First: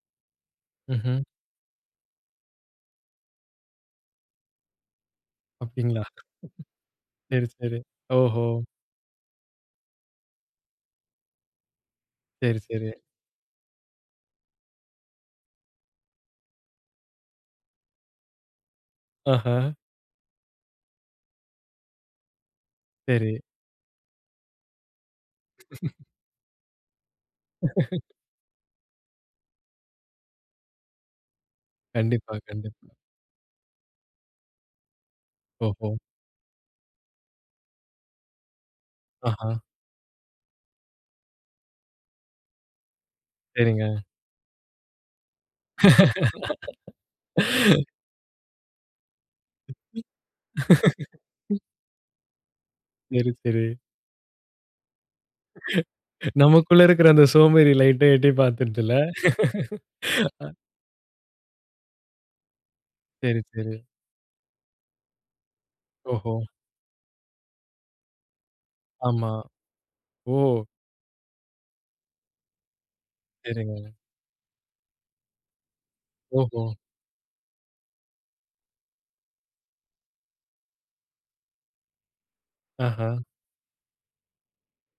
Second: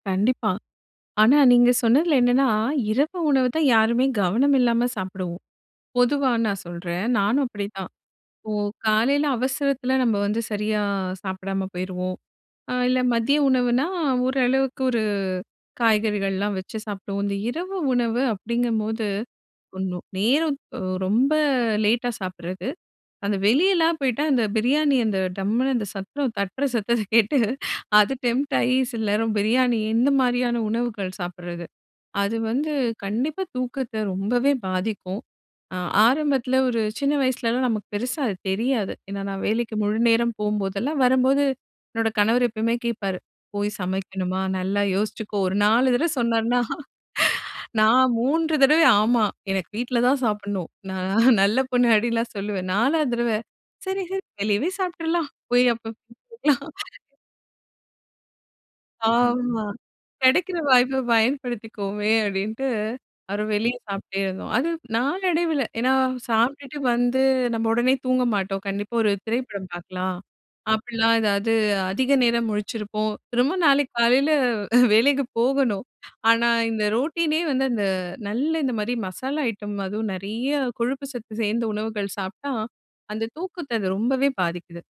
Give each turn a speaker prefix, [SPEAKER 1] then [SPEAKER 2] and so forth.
[SPEAKER 1] கண்டிப்பா.
[SPEAKER 2] ம்ஹ்ம்.
[SPEAKER 1] ஆனா, நீங்க சொன்னதில என்னான்னா, இரவு உணவு தான் யாருமே கவனம் இல்லாம சாப்பிடுவோம்.
[SPEAKER 2] அப்படீங்களா?
[SPEAKER 1] பொதுவா நான் சொல்றேன். நானும்
[SPEAKER 2] சரி சரி.
[SPEAKER 1] அப்படிதான்
[SPEAKER 2] ஓஹோ!
[SPEAKER 1] இப்போ காலையில அவசரத்தில நம்ப வந்து சரியா சாப்பிடாம போயிருவோம்.
[SPEAKER 2] சரி
[SPEAKER 1] அ
[SPEAKER 2] சரி.
[SPEAKER 1] இல்ல, மதிய உணவுன்னா, ஓரளவுக்கு ஒரு காய்கறிகள்லாம் வச்சு சாப்பிடுவோம். இந்த இரவு உணவு அப்படிங்கும்போது,
[SPEAKER 2] அஹா!
[SPEAKER 1] ஒண்ணு நேரம் ஒ ரொம்ப லேட்டா சாப்பிடறது, அந்த
[SPEAKER 2] சரி.
[SPEAKER 1] வெளியலாம் போய்ட்டா அந்த பிரியாணி அந்த டம்முனு அந்த சத்தம் தட்டுற சத்தத்த கேட்டு அது டெம்ப்ட் ஆயி, சில நேரம் பிரியாணி, இந்த மாரியான உணவுகள் சாப்பிட்றது.
[SPEAKER 2] கண்டிப்பா,
[SPEAKER 1] அது வந்து
[SPEAKER 2] கண்டிப்பா.
[SPEAKER 1] கண்டிப்பா தூக்கத்த ரொம்பவே பாதிக்கும். அ
[SPEAKER 2] ஓஹோ!
[SPEAKER 1] ஆரம்பத்தில ஒரு சின்ன வயசுலலாம் நமக்கு பெருசா அது தெரியாது. ஏன்னா, நான்
[SPEAKER 2] ஆஹா.
[SPEAKER 1] வேலைக்கு முழுநேரம் போபோதெல்லாம், வரம்போது, என்னோட கணவர் எப்பவுமே கேட்பாரு, "போய்
[SPEAKER 2] சரிங்க.
[SPEAKER 1] சமைக்கணுமா, நல்லா யோசிச்சுக்கோ!" ஒரு 4 தடவ சொன்னார்னா, நான் 3 தடவை, "ஆமா எனக்கு வீட்ல தான் சாப்பிடணும். நான் நல்ல பொண்ணு" அப்டின்ல்லாம் சொல்லுவேன். 4வது
[SPEAKER 2] சரி,
[SPEAKER 1] தரவ,
[SPEAKER 2] சரி.
[SPEAKER 1] "சரி சரி வெளியவே சாப்பிட்டுறலாம். போய் அப்ப"
[SPEAKER 2] நமக்குள்ள இருக்கிற,
[SPEAKER 1] [unintelligible]
[SPEAKER 2] அந்த சோம்பேறி லைட்டா எட்டி பாத்துடுதுல்ல?
[SPEAKER 1] ஆமா,
[SPEAKER 2] அ.
[SPEAKER 1] "கெடைக்கிற வாய்ப்ப பயன்படுத்திக்குவோமே" அப்டின்ட்டு,
[SPEAKER 2] சரி,
[SPEAKER 1] அப்பறம் வெளியே
[SPEAKER 2] சரி.
[SPEAKER 1] சாப்பிட்டே இருந்தோம். அது நாளடைவில ஏன்னா,
[SPEAKER 2] ஓஹோ!
[SPEAKER 1] சாப்ட்டுட்டு வந்து, நம்ம உடனே தூங்க மாட்டோம். கண்டிப்பா, "ஒரு
[SPEAKER 2] ஆமா.
[SPEAKER 1] திரைப்படம் பாக்கலாம்!"
[SPEAKER 2] ஓ!
[SPEAKER 1] அப்படிலாம் ஏதாவது, அதிக நேரம் முழிச்சிருப்போம். திரும்ப
[SPEAKER 2] சரிங்க.
[SPEAKER 1] நாளைக்கு காலையில அ வேலைக்கு போகணும். ஆனா,
[SPEAKER 2] ஓஹோ!
[SPEAKER 1] இந்த ரொட்டினே வந்து, அந்த நல்லா இந்த மாரி மசாலா ஐட்டம், அதுவும் நெறையா கொழுப்பு சத்து சேந்த உணவுகள் சாப்பிட்டா,
[SPEAKER 2] ஆஹா.
[SPEAKER 1] அந்த தூக்கத்த அது ரொம்பவே பாதிக்குது.